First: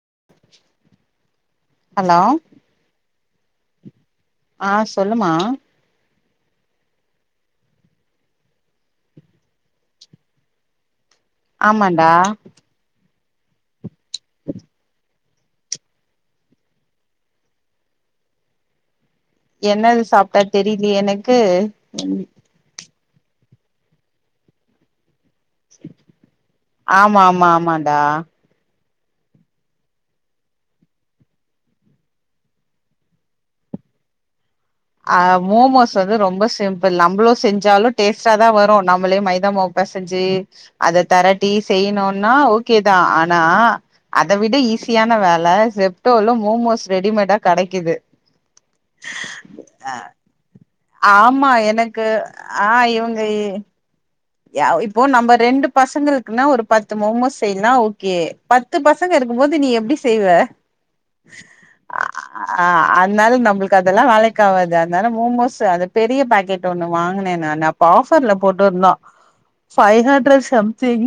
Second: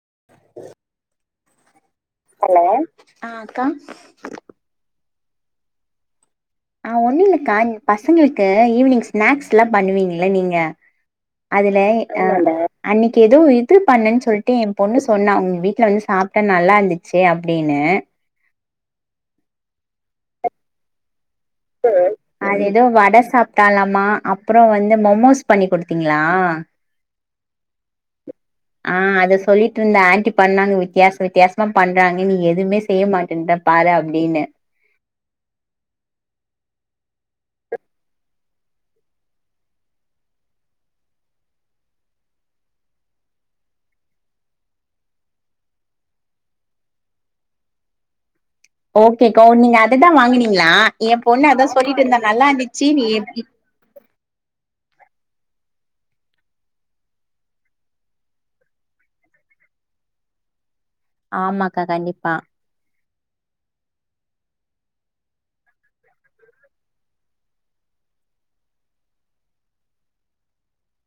[inaudible] hello ஆ அக்கா ஆ சொல்லுமா ஆ ஒன்னு இல்லக்கா இன் பசங்களுக்கு ஈவினிங் ஸ்நாக்ஸ் ல்லா பண்ணுவீங்கள நீங்க அதுல ஆமாண்டா ஆ [inaudible] அன்னைகி எதோ இது பண்ணன் சொல்ட்டு ஏன் பொண்ணு சொன்னா உங் வீட்ல வந்து சாப்ட்ட நல்லாருந்துச்சு அப்டின்னு என்னது சாப்ட்டா தெரிலியே எனக்கு க்கு ம் சாப்டாலாமா அப்றோ வந்து மொமோஸ் பண்ணி குடுத்தீங்களா ஆமா ஆமா ஆமான்டா ஆ அத சொல்லிட்டு இருந்தே ஆன்டி பண்ணாங்க வித்தியாச வித்தியாசமா பண்றாங்க நீ எதுமே செய்ய மாட்டேன்ட பாரு அப்டின்னு ஆ மோமோஸ் வந்து ரொம்ப சிம்பிள் நம்பளு செஞ்சாலு டேஸ்ட்டாதா வரு நம்மளே மைதா மாவு பெசஞ்சு அத தரட்டி செய்யணுனா ஓகேதா ஆனா அத விட ஈஸியான வேல செப்டோல்லு மோமோஸ் ரெடிமேடா கெடைக்குது ஓகே கோ நீங்க அ அததா வாங்குனீங்ளா ஆமா எனக்கு ஆ இருந்துச்சு நீ இவுங்க எப்டி எ இப்போ நம்ம ரெண்டு பசங்களுக்குனா ஒரு பத்து மோமோஸ் செய்னா ஓகே பத்து பசங்க இருக்கும் போது நீ எப்டி செய்வ ஆமாக்கா கண்டிப்பா ஆ அதுனால நம்மளுக்கு அதல்லா வேலக் காவாது அதுனால மோமோஸு அது பெரிய பாக்கெட் ஒண்ணு வாங்குனே நானு அப்ப ஆஃபர்ல போட்டு இருந்தோ ஃபைவ் ஹன்ரட் சம்திங்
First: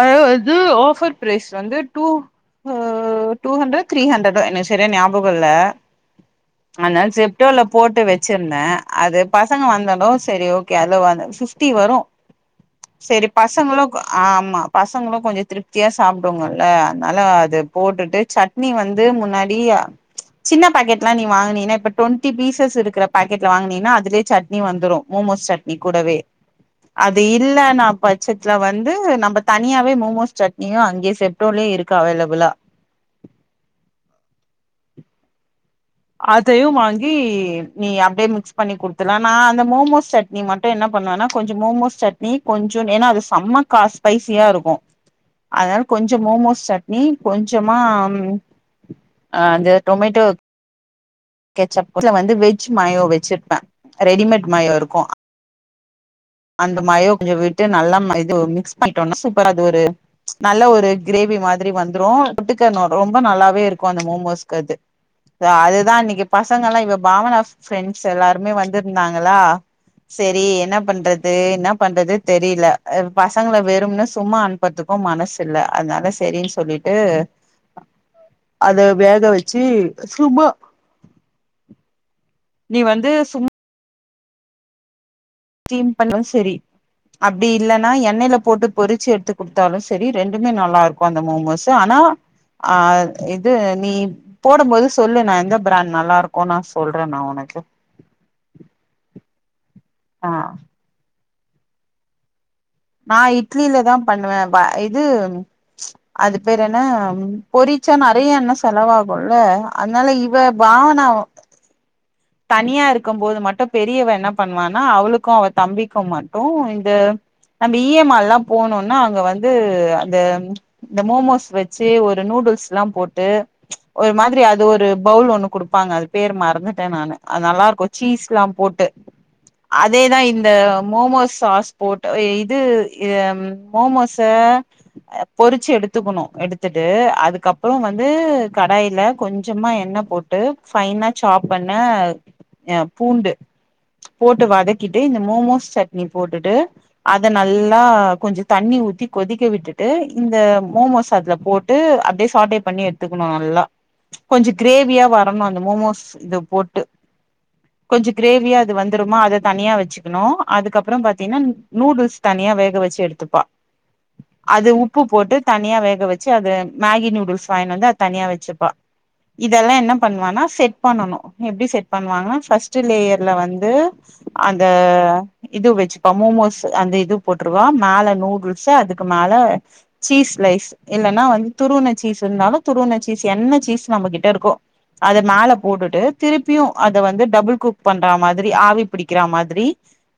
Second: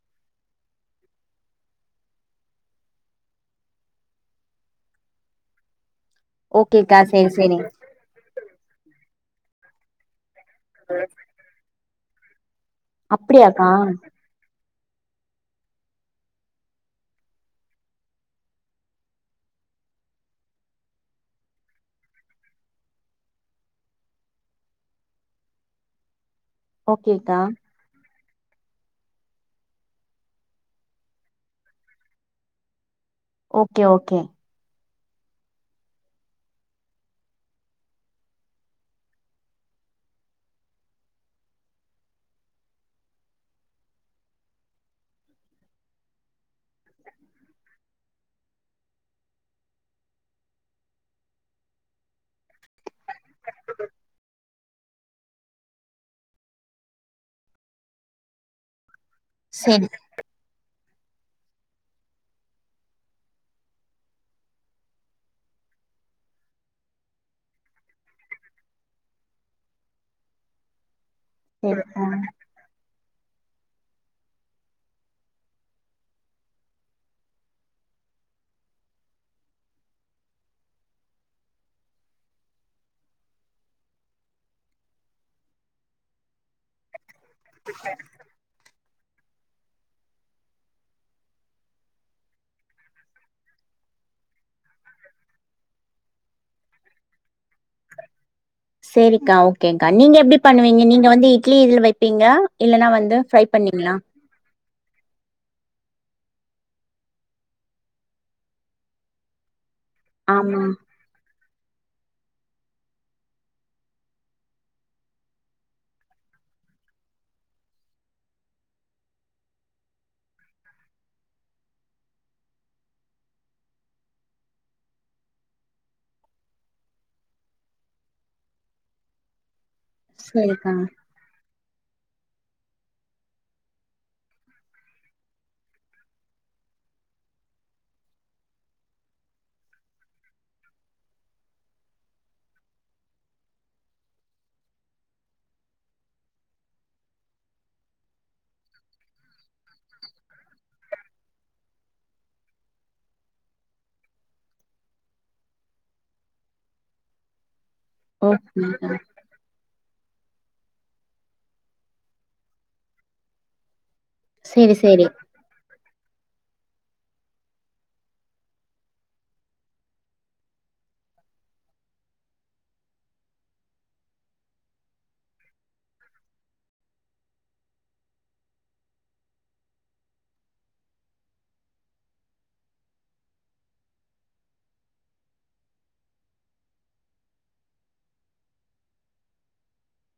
அ இது ஆஃபர் ப்ரைஸ் வந்து டூ அ டூ ஹன்ரடா த்ரீ ஹன்ரடோ எனக் சரியா ஞாபகோ இல்ல ஓகேக்கா அதுனால சேரி சேரி ஜெப்டோல போட்டு வச்சிருந்தே அது பசங்க வந்தாலு சரி ஓகே அழுவாத ஃபிப்டி வரு செரி அப்டியாக்கா பசங்களு ஆமா பசங்களு கொஞ்சோ திருப்தியா சாப்டுவாங்கல்ல அதுனால அது போட்டுட்டு சட்னி வந்து முன்னாடியா ச் சின்ன பாக்கெட்ல்லா நீ வாங்குனீனா இப்ப டொண்ட்டி பீசஸ் இருக்குற பாக்கெட்ல வாங்குனீனா அதுலயே சட்னி வந்துறு மோமோஸ் சட்னி கூடவே அது ஓகேக்கா இல்லன்னாப்ப பச்சத்துல வந்து நம்ம தனியாவே மோமோஸ் சட்னியு அங்கயே செப்டோலயே இருக்கு அவைலபிளா ஓகே ஓகே அதையு வாங்கி நீ அப்டியே மிக்ஸ் பண்ணி குடுத்துர்லா நா அந்த மோமோஸ் சட்னி மட்டு என்ன பண்ணுவேன்னா கொஞ்சோ மோமோஸ் சட்னி கொஞ்சோனு ஏன்னா அது செம்ம கா ஸ்பைசியா இருக்கு அதுனால கொஞ்சோ மோமோஸ் சட்னி கொஞ்சமா அ அந்த டொமேட்டோ கெச்சப்ல வந்து வெஜ் மயோ வெச்சிருப்பே ரெடிமேட் மயோ இருக்கு அந்த மயோ கொஞ்சோ விட்டு நல்லா இது மிக்ஸ் பண் டோனா சூப்பர் அது ஒரு செரி ச் நல்ல ஒரு கிரேவி மாதிரி வந்துரு தொட்டுக்க னொ ரொம்ப நல்லாவே இருக்கு அந்த மோமோஸ்க்கு அது அதுதா இன்னி இங்க பசங்கல்லா இவ பாவநாச ஃப்ரண்ட்ஸ் எல்லாருமே வந்திருந்தாங்களா சரி என்ன பண்றது து என்ன செரிக்கா பண்றது தெரில அ பசங்கள வெறும்னு சும்மா அனுப்புறதுக்கு மனசு இல்ல அதுனால சரின்னு சொல்லிட்டு அத வேக வச்சு சும்மா நீ வந்து சும் ஸ்டீம் பண்ணுவ சரி அப்டி இல்லன்னா எண்ணேல போட்டு பொறுச்சு எ எத்து குடுத்தாலும் சரி ரெண்டுமே நல்லா இருக்கு அந்த மோமோஸு ஆனா அ இது நீ போடும் போது சொல்லு நா எந்த பிராண்ட் நல்லா இருக்கு நா சொல்றே நா ஒனக்கு சேரிக்கா ஓ கேங்க்கா நீங்க எப்டி பண்ணுவீங்க நீங்க வந்து இட்லி இதுல வைப்பீங்ளா நா இட்லில தா பண்ணுவே ப இது அது பேரு என்ன பொரிச்சா நறைய எண்ண செலவாகுல்ல அதனால இவ ஆமா பாவனாவு தனியா இருக்கம் போது மட்டு பெரியவ என்ன பண்வானா அவுளுக்கு அவ தம்பிக்கு மட்டு இந்த நம்ம இ எ மால்லா போனோன்னா அங்க வந்து அந்த இந்த மோமோஸ் வெச்சி ஒரு நூடுல்ஸ்ல்லாம் போட்டு ஒரு மாதிரி அது ஒரு பவுல் ஒண்ணு குடுப்பாங்க அது பேரு மறந்துட்டே நானு அது நல்லாருக்கு சீஸ்ல்லாம் போட்டு அதேதா இந்த செரிக்கா மோமோஸ் சாஸ் போட்டு அ இது எம் மோமோஸ பொரிச்சு எடுத்துக்குணு எடுத்துட்டு அதுக்கப்புறோ வந்து கடாயில கொஞ்சமா எண்ணெ போட்டு ஃபைனா சாப் பண்ண அ பூண்டு போட்டு வதக்கிட்டு இந்த மோமோஸ் சட்னி போட்டுட்டு அத நல்லா கொஞ்சோ தண்ணி ஊத்தி கொதிக்க விட்டுட்டு இந்த மோமோஸ் அதுல போட்டு அப்டே சாட்டே பண்ணி எட்த்துக்குணு நல்லா கொஞ்சோ கிரேவியா வரணு அந்த மோமோஸ் இது போட்டு கொஞ்ச கிரேவியா அது ஓகேக்கா வந்துருமா அத தனியா வெச்சுக்குணு அதுக்கப்புறம் பாத்தீனா நூடுல்ஸ் தனியா வேக வெச்சு எடுத்துப்பா அது செரி உப்பு செரி போட்டு தனியா வேக வெச்சு அத மேகி நூடுல்ஸ் வாய்னு வந்து அது தனியா வெச்சுப்பா இதெல்லா என்ன பண்வானா செட் பண்ணனு எப்டி செட் பண்வாங்கனா ஃபஸ்ட்டு லேயர்ல வந்து அந்த இது வெச்சுப்பா மோமோஸு அந்த இது போட்ருவா மேல நூடுல்ஸ் அதுக்கு மேல சீஸ் லைஸ் இல்லன்னா வந்து துருவுன சீஸ் இருந்தாலு துருவன சீஸ் என்ன சீஸ் நம்ம கிட்ட இருக்கோ அத மேல போட்டுட்டு திரு பியு அத வந்து டபுள் குக் பண்றா மாதிரி ஆவி பிடிக்கிறா மாதிரி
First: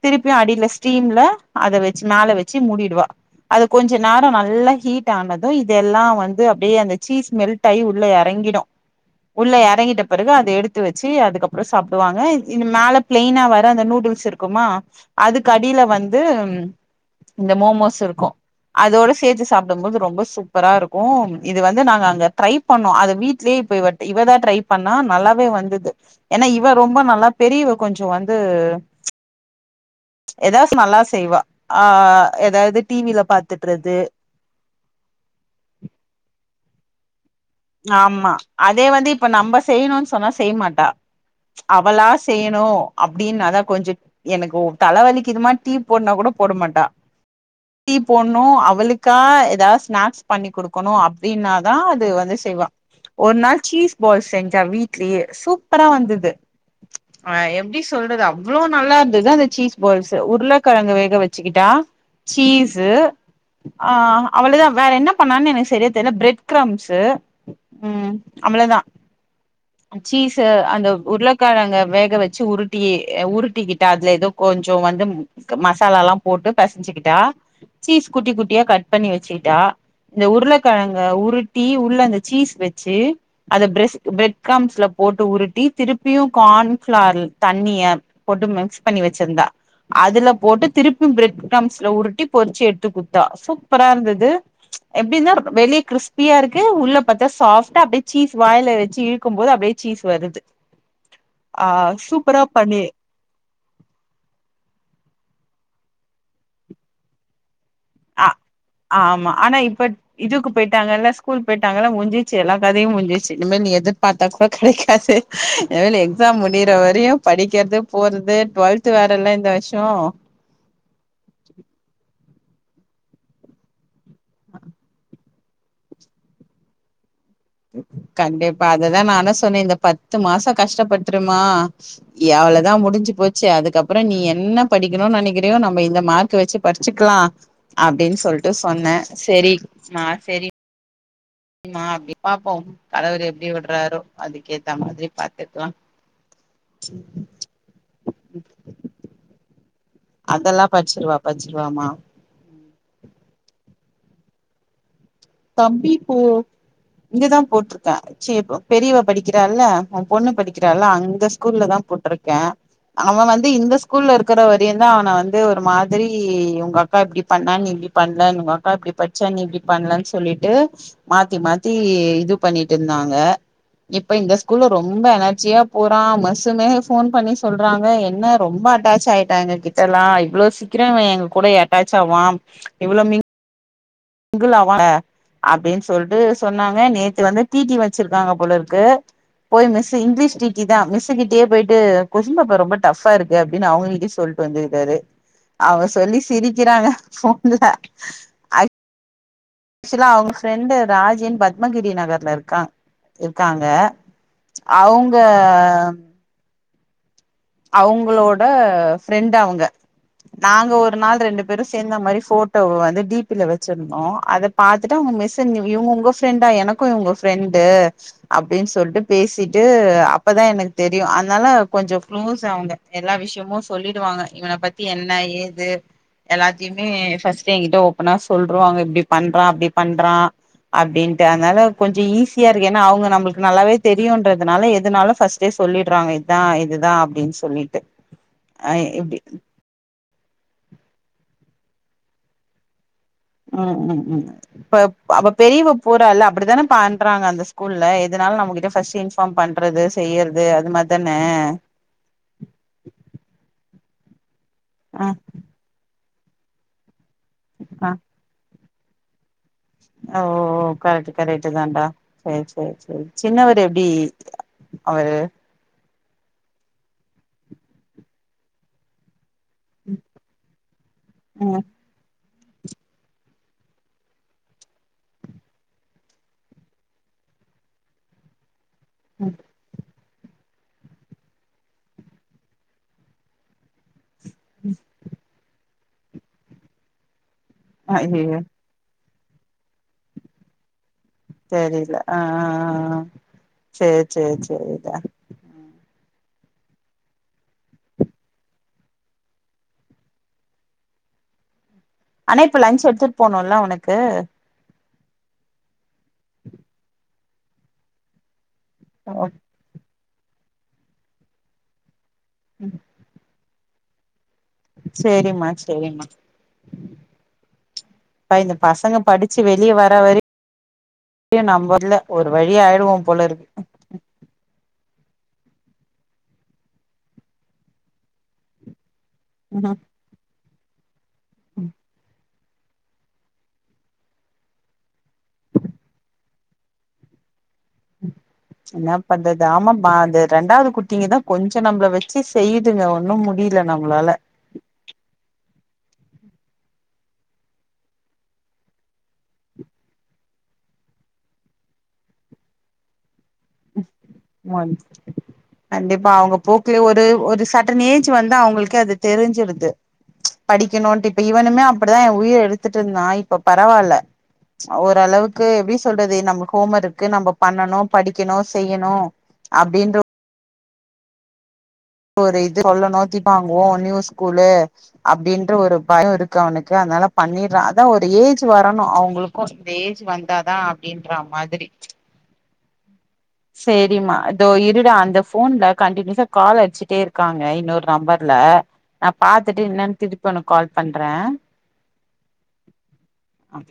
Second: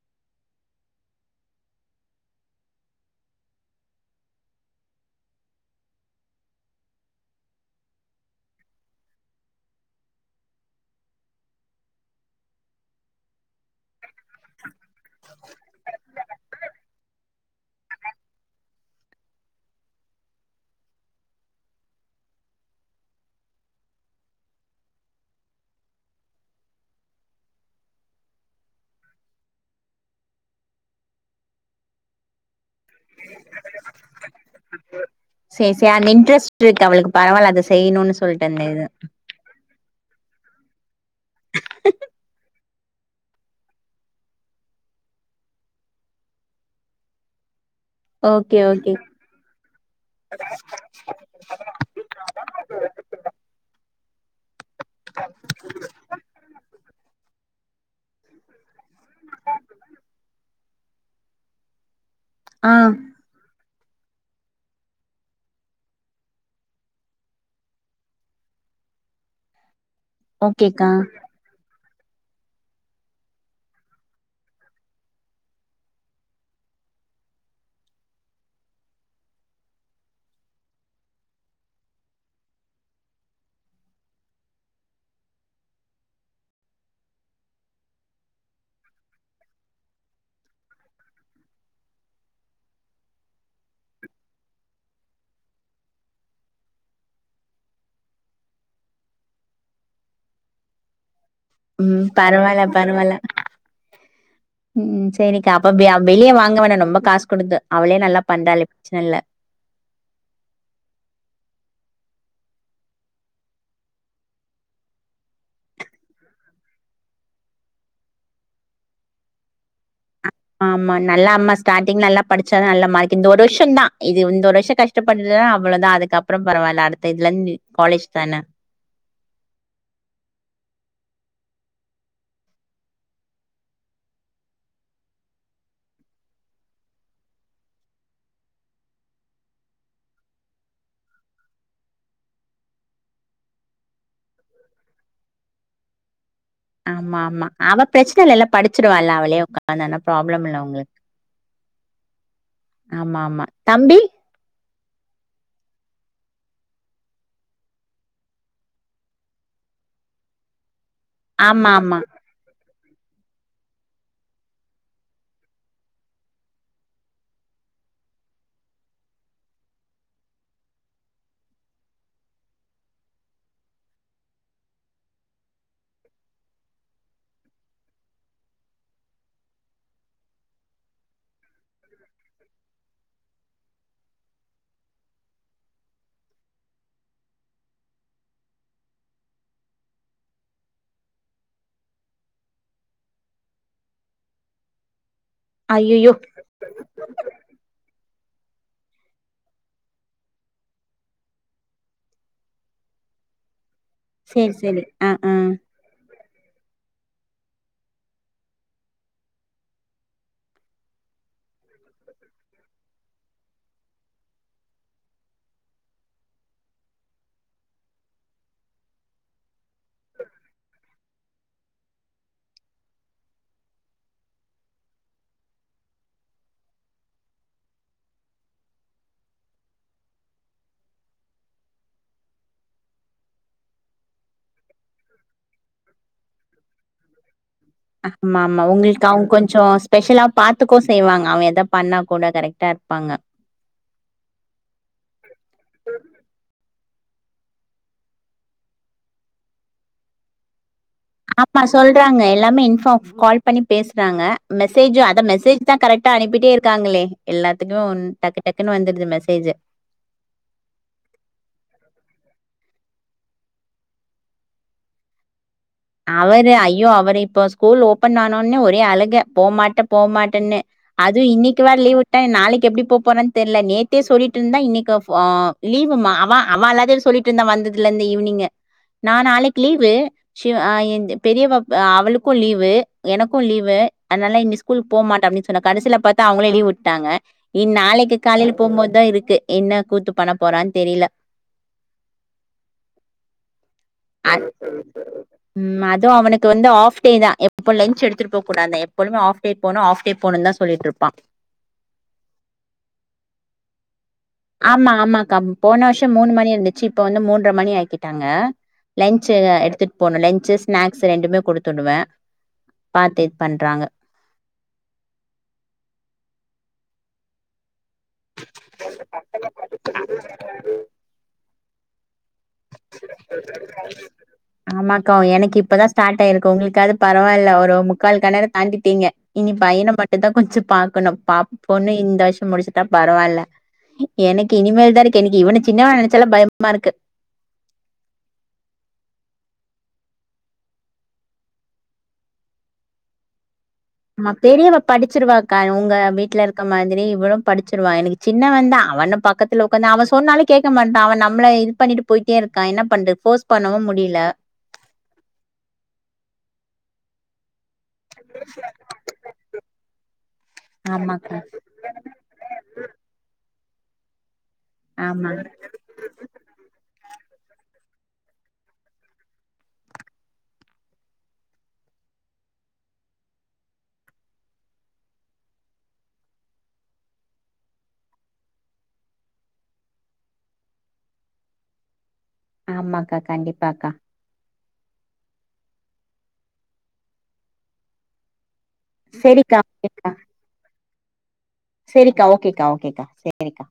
திருப்பியு அடியில ஸ்டீம்ல அத வெச்சி மேல வெச்சி மூடிடுவா அது கொஞ்ச நேரோ நல்லா ஹீட் ஆனது இதெல்லா வந்து அப்டியே அந்த சீஸ் மெல்ட் ஆயி உள்ள எறங்கிடு உள்ள எறங்கிட்ட பிறகு அத எடுத்து வெ ச்சி அதுக்கப்புறோ சாப்டுவாங்க இ மேல பிளெய்னா வ த அந்த நூடுல்ஸ் இருக்குமா அதுக்கு அடியில வந்து ம் இந்த மோமோஸ் இருக்கு அதோட சேத்து சாப்டம் போது ரொம்ப சூப்பராருக்கும் இது வந்து நாங்க அங்க ட்ரை பண்ணோ அத வீட்லியே இப்ப இவ இவ தா ட்ரை பண்ணா நல்லாவே வந்துது ஏன்னா இவ ரொம்ப நல்ல பெரியவ கொஞ்சோ வந்து எதாஸ் நல்லா செய்வா ஆ எதாவது டி வி ல பாத்துட்றது செரி செரி அந்த [unintelligible] செய்யணுன்னு ஆமா சொல்ட்டு அந்த இது அதே வந்து இப்ப நம்ப செய்ணுன்ஸ் சொன்னா செய்மாட்டா அவளா செய்யணு அப்டின்னாதா கொஞ்சோ எனக்கு உ தலவலிக்குதுமா டீ போட்னா கூட போட மாட்டா டீ போண்ணு ஓகே ஓகே அவுளுக்கா எதாவ் ஸ்நாக்ஸ் பண்ணி குடுக்கணு அப்டின்னாதா அது வந்து ஸ் ஒர் நாள் சீஸ் பால் செ ஞ்சா வீட்லியே சூப்பரா வந்துது ஐ எம் ப்டி சொல்றது அவ்ளோ நல்லாருந்தது அந்த சீஸ் பால்ஸு உருளக்கெழங்க வேக வெச்சுக்கிட்டா ஆ சீசு ஆ அவ்ளதா வேற என்ன பண்ணான் எனுக்கு செரியா தெர்ல பிரெட் கிரம்ஸு ம் அவ்ளதா சீஸு ஓகேக்கா அந்தவ் உருளகெழங்க வே க வெச்சு உருட்டியே அ உருட்டிக்கிட்டா அதுல எதோ கொஞ்சோ வந்து ம் க மசாலால்லாம் போட்டு பெசஞ்சுக்கிட்டா சீஸ் குட்டி குட்டியா கட் பண்ணி வெச்சிட்டா இந்த உருளக்கெழங்க உருட்டி உள்ள அந்த சீஸ் வெச்சு அத பிரெஸ்க் பிரெட் கம்ஸ்ல போட்டு உருட்டி திருப்பியு கான்ஃப்ளார்ல் தண்ணிய போட்டு மிக்ஸ் பண்ணி வெச்சிர்ந்தா அதுல போட்டு திருப்பிம் பிரெட் கிரம்ஸ்ல உருட்டி பொறிச்சு எட்த்து குட்த்தா சூப்பரா இருந்தது எப்டினா ர் வெளிய கிறிஸ்பியா இருக்கு உள்ள பாத்தா சாஃப்டா அப்டே சீஸ் வாய்ல வெச்சி இழுக்கம்போது அப்டியே சீஸ் வருது ஆ ம் சூப்பரா பரவால பண்ணி பரவால ம் செரிக்கா [unintelligible] வெளிய வாங்கவேணா நொம்ப காஸ் குடுத்து அவளே நல்லா அ பண்றாளே பிரச்சன இல்ல ஆமா ஆனா இப்பட் இதுக்கு போய்ட்டாங்கல்ல ஸ்கூல் போய்ட்டாங்கல்ல முஞ்சி ச்சி எல்லா கதையும் முஞ்சிச்சி இனிமேல் நீ எதிர்பாத்தா கூட கெடைக்காது இனிமேல் எக்ஸாம் முடியற வரையு படிக்கிறது போறது டுவெல்த் வேற இல்ல இந்த வர்ஷோ படிச்சாதா நல்ல மார்க் இந்த ஒரு வருஷம் தான் இது இந்த ஒரு வருஷம் கஷ்டபட்டுடனா அவ்வளோதான் அதுக்கப்புறம் பரவால்ல அ கண்டிப்பா அததான் நான சொன்னேன் இந்த பத்து மாசம் கஷ்டப்பட்ரு மா அவ்வளவுதான் முடிஞ்சு போச்சு அதுக்கப்புறம் நீ என்ன படிக்கணும்னு நினைக்கிறோயோ நம்ம இந்த மார்க்க வச்சு படிச்சுக்கலாம் அப்படின்னு சொல்லிட்டு சொன்னேன் சரிமா சரி மா அப்ப பாப்போம் கடவுரு எப்படி விடுறாரோ அதுக்கேத்த மாதிரி பாத்துக்குலாம் ஆமா ஆமா அவ பிரச்சன இல்லல படிச்சிருவாள்ல அவளே உக்காந்தன்ன ப்ராப்ளம் இல்ல அதெல்லா உங்களுக்கு படிச்சிருவா படிச்சிருவாமா ஆமா ஆமா தம்பி தம்பி இப்போ இங்கதா போட்ருக்க செ பெரியவ படிக்கிறால்ல உ பொண்ணு படிக்கிறால்ல அங்க இந்த ஸ்கூல்ல ஆமா தா ஆமா போட்ருக்கே அவ வந்து இந்த ஸ்கூல்ல இருக்கிற வரையு தா அவன வந்து ஒரு மாதிரி உங்க அக்கா இப்டி பண்ணாநீ இப்டி பண்ணல உங்க அக்கா இப்டி படிச்சா நீ இப்டி பண்ணலனு சொல்லிட்டு மாத்தி மாத்தி இது பண்ணிட்டு இருந்தாங்க இப்ப இந்த ஸ்கூல்ல ரொம்ப எனர்ஜியா போறா மிசுமே ஃபோன் பண்ணி சொல்றாங்க என்ன ரொம்ப அட்டாச் ஆயிட்டா எங்க கிட்டல்லா இவ்ளோ சீக்கிர இவ எங்க கூட அட்டாச் ஆவா இவ்ளோ மிங் மிங்களாவா அப்டின்னு சொல்ட்டு சொன்னாங்க நேத்து வந்து டிடி வச்சிருக்காங்க போலருக்கு போய் மிஸ்ஸு இங்கிலிஷ் டிடி தா மிஸ்ஸு கிட்டயே போயிட்டு கொஷ்டின் பேப்பர் ரொம்ப டஃபா இருக்கு அப்டின்னு அவங்கிட்டயே சொல்லிட்டு வந்திருக்காரு அவ ஐயையோ சொல்லி சிரிக்கிறாங்க ஃபோன்ல ஆக்சுவலா அவங்க ஃப்ரெண்டு ராஜினு பத்மகிரி நகர்ல இருக்கா இருக்காங்க சேரி சேரி ஆ அவங்க ஆ அவங்களோட ஃப்ரெண்டா அவங்க நாங்க ஒரு நாள் ரெண்டு பேரும் சேர்ந்த மாரி போட்டோ வந்து டிபில வச்சிருந்தோ அத பாத்துட்டு அவங்க மிஸ் இவங்க உங்க ஃப்ரெண்டா எனக்கு இவங்க ஃப்ரெண்டு அப்டின்னு சொல்லிட்டு பேசிட்டு அப்பதா எனக்கு தெரியு அதனால கொஞ்ச குளோஸ் அவங்க எல்லா விஷயமு சொல்லிடுவாங்க இவன பத்தி என்ன ஏது எல்லாத்தயுமே ஃபர்ஸ்ட்டே என்கிட்ட ஓப்பனா சொல்ருவாங்க இப்டி பண்றா அப்டி பண்றா அப்டின்ட்டு அதனால கொஞ்ச ஈஸியா இருக்கு ஏன்னா அவங்க நம்மளுக்கு நல்லாவே தெரியுன்றதுனால எதுனால ஃபஸ்ட்டே சொல்லிடுறாங்க இதா இது அதா அப்டின்னு ஆமா ஆமா உங்களுக்கு இப்டி அவங்க கொஞ்ச ஸ்பெஷலா பாத்துக்க செய்வாங்க அவன் எதா பண்ணா கூட கரெக்டா இருப்பாங்க ம் ம் ம் இப்ப அப்ப பெரியவ போரால அப்டித்தானே பண்றாங்க அந்த ஸ்கூல்ல எதுனாலு நம்மகிட்ட ஃபஸ்ட் இன்பார்ம் பண்றது செய்யறது அது மாதி ஆமா சொல்றாங்க எல்லாமே இன்ஃபார்ம் கால் பண்ணி பேசுறாங்க மெசேஜு ஆ அத மெசேஜ்தா கரெக்ட் அனுப்பிட்டே இருக்காங்களே எல்லாத்துக்குமே ஆ ஒன் டக்கு டக்குன்னு வந்துருது மெசேஜ் ஓ கரெக்ட் கரெக்ட் தான்டா செரி செரி சின்னவர் எப்டி அவரு அவரு ஐயோ அவர் இப்போ ஸ்கூல் ஓப்பன் ஆனோன்னே ஒரே அழுக போமாட்டே போமாட்டேன்னு அதுவு இன்னைக்கு ம் வேற லீவ் விட் ட நாளைக்கு எப்டி போ போறேன்னு தெரில நேத்தே சொல்லிட்டு இருந்தா இன்னைக்கு ஓ லீவுமா அவ அவ எல்லாத் சொல்லிட்டு இருந்தா வந்ததுல இருந்த ஈவினிங் நா ம் நாளைக்கு லீவு சிவ் ஆ பெரிய பா அவளுக்கு லீவு எனக்கு லீவு அதனால இனி ஸ்கூல் போமாட்ட அப்டினு சொன்ன கடைசில பத்தா அவங்களே லீவு உட்டாங்க இ நாளைக்கி ஐயயோ காலைய்ல போம்போதுதா இரு க்கு என்ன கூத்து பண்ண போறான் தெரில தெரிய்ல அ அ அ அ சேர் சேர் அத் சேரிடா ம் அதுவு அவனுக்கு வந்து ஆஃப் டே தா எப்ப லஞ்ச் எடுத்துட்டு போக் கூடாது எப்பொழுமே ஆஃப் டே போணு ஆஃப் டே போணுன் தா சொல்லியிட்ருப்பா ஆனா இப்ப லஞ்ச் எடுத்துட் போனுல்ல அவனுக்கு ஆமா ஆமாக்கா போன வர்ஷொ மூணு மணி இருந்துச்சு இப்போ வந்து மூன்ற மணி ஆக்கிட்டாங்க லஞ்ச்சு எடுத்துட் போணு லஞ்ச்சு ஸ்னாக்ஸ் ரெண்டுமே குடுத்துடுவ பாத்து பண்றாங்க சேரிமா சேரிமா பா இந்த பசங்க படிச்சு வெளிய வர வரை நம்ப இல்ல ஒரு வழியாய்டுவோ போலருக் ஆமாக்கா எனக்கு இப்பதா ஸ்டாட் ஆய்ருக்கு உங்களுக்காது பரவால்ல ஒரு முக்கால் கெணர தாண்டிட்டீங்க இனி இருக்கு பையன மட்டுந்தா கொஞ்சொ பாக்கணும் பாப் பொண்ணு இந்த வர் ஷம் முடிச்சுட்டா பரவால்ல எனக்கு இனிமேல்தா இருக்கு எனக்கு இவன சின்னவன நெனச்சாலே பயமா இருக்கு என்னா பண்றது ஆமா ப அது ரெண்டாவது குட்டிங்கதா கொஞ்சொ நம்ப்ள வெச்சி செய்யுதுக ஒன்னும் முடி ஆமா பெரியவ படிச்சிருவாக் கா உங்க வீட்ல இருக்க மாதிரி இவளும் படிச்சிருவா எனக்கு சின்னவந்தா அவன பக்கத்து உக்காந்து அவ சொன்னாலு கேக்க மாட்டா அவ நம்ள இது பண்ணிட்டு போயிட்டே இருக்கா என்ன பண்றத் ஃபோர்ஸ் பண்ணவும் முடியல [unintelligible] கண்டிப்பா அவுங்க போக்லயே உ ட்டு ஒரு சட் டன் ஏஜு வந்து அவ்ங்களுக்கே அது தெரிஞ்சிருது படிக்கணுன்ட்டு இப்ப ஆமாக்கா இவனுமே அப்டிதா ஏ உயிர எடுத்துட்ருந்தா இப்ப பரவால்ல ச ஆமா ஓரளவுக்கு எப்டி சொல்றது நம்ம ஹோம் ஒர்க்கு நம்ப பண்ணனு கெணு செய்யணு அப்டின்ற ஒரு இது சொல்லணு [inaudible] வாங்குவோ நியூ ஸ்கூலு அப்டின்ற ஒரு பயொ இருக்கு அவனுக்கு அத்னால பண்ணிர்றா அதா ஒரு ஏஜ் வரணு அவ்ங்களுக்கு இந்த ஏஜ் வந்தாதா அப்டின்றா மாதிரி ஆமாக்கா கண்டிப்பாக்கா தோ இருடா அந்த ஃபோன்ல கண்டின்யுசா கால் அட்ச்சி ட்டே இருக்காங்க இன்னொரு நம்பர்ல நா சரிக்கா பாத்துட்டு என்னான் திருப்பி ஒனக் கால் பண்ற செரிக்கா ஓகேக்கா ஓகேக்கா ஆ சேரிக்கா